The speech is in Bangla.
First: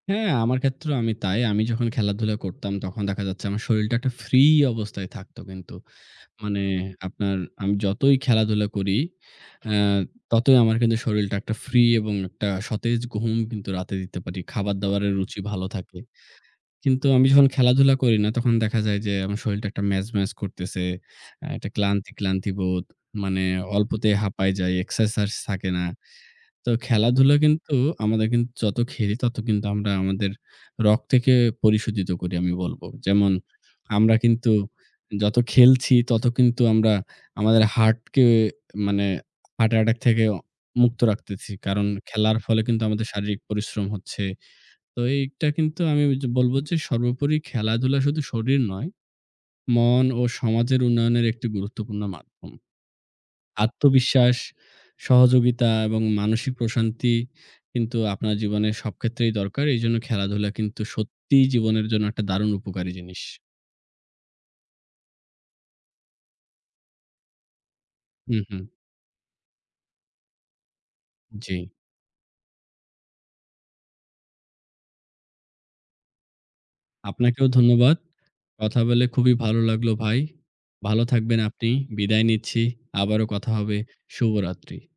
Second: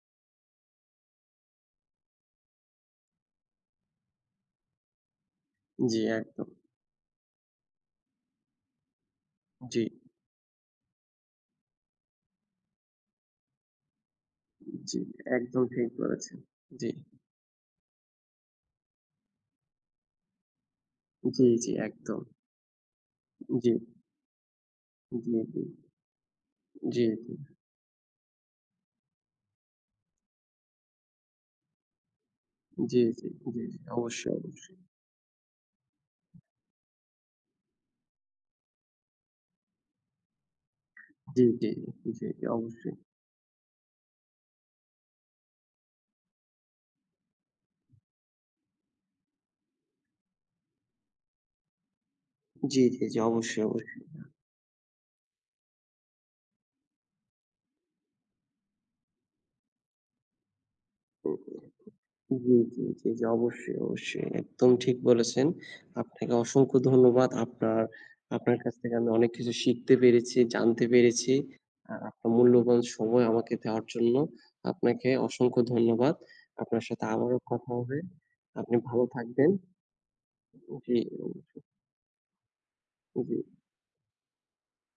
হ্যাঁ, আমার ক্ষেত্রেও আমি তাই। আমি যখন খেলাধুলা করতাম, তখন দেখা যাচ্ছে আমার শরীরটা একটা ফ্রি অবস্থায় থাকত কিন্তু। জ্বী। একদম। মানে, আপনার আমি যতই খেলাধুলা করি, অ্যা জ্বী। ততই আমার কিন্তু শরীরটা একটা ফ্রি এবং একটা সতেজ ঘুম কিন্তু রাতে দিতে পারি। জ্বী। খাবার-দাবারের রুচি একদম ভালো ঠিক থাকে। বলেছেন। জ্বী। কিন্তু আমি যখন খেলাধুলা করি না, তখন দেখা যায় যে আমার শরীরটা একটা ম্যাজম্যাজ করতেছে। অ্যা জ্বী, একটা জ্বী। ক্লান্তি, একদম। ক্লান্তি, বোধ। মানে, উম জ্বী। অল্পতেই হাঁপায় যাই, এক্সারসাইজ জ্বী, জ্বী। থাকে না। তো জ্বী, জ্বী। খেলাধুলা কিন্তু আমাদের কিন যত খেলি, তত কিন্তু আমরা আমাদের রক্তকে পরিশোধিত করি আমি বলব। জ্বী, জ্বী, যেমন, জ্বী, জ্বী। আমরা অবশ্যই, কিন্তু অবশ্যই। যত খেলছি, তত কিন্তু আমরা আমাদের হার্টকে, মানে হার্ট অ্যাটাক থেকেও মুক্ত জ্বী, রাখতেছি। জ্বী, কারণ, খেলার জ্বী। ফলে কিন্তু অবশ্যই। আমাদের শারীরিক পরিশ্রম হচ্ছে। তো এইটা কিন্তু আমি ওইয বলব যে সর্বোপরি খেলাধুলা শুধু শরীর নয়, মন ও সমাজের উন্নয়নের একটি গুরুত্বপূর্ণ মাধ্যম। জ্বী, জ্বী, জ্বী। অবশ্যই, অবশ্যই। আত্মবিশ্বাস, সহযোগিতা এবং মানসিক প্রশান্তি কিন্তু, আপনার জীবনের সব ক্ষেত্রেই দরকার। এইজন্য খেলাধুলা কিন্তু সত্যিই জীবনের জন্য একটা দারুণ জ্বী, জ্বী, উপকারী জ্বী। জিনিস। অবশ্যই, অবশ্যই। একদম ঠিক বলেছেন। আপনাকে অসংখ্য ধন্যবাদ। আপনার হুম, আপনার হুম। কাছ থেকে আমি অনেক কিছু শিখতে পেরেছি, জানতে পেরেছি। জ্বী। আর আপনার মূল্যবান সময় আমাকে দেওয়ার জন্য আপনাকে অসংখ্য ধন্যবাদ। আপনার সাথে আবারও আপনাকেও কথা ধন্যবাদ। হবে। আপনি কথা ভালো বলে খুবই থাকবেন। ভালো লাগলো, ভাই। উম জ্বী, ভালো থাকবেন ওবশ্যই। আপনি, বিদায় নিচ্ছি। উ আবারও জ্বী। কথা হবে। শুভরাত্রি।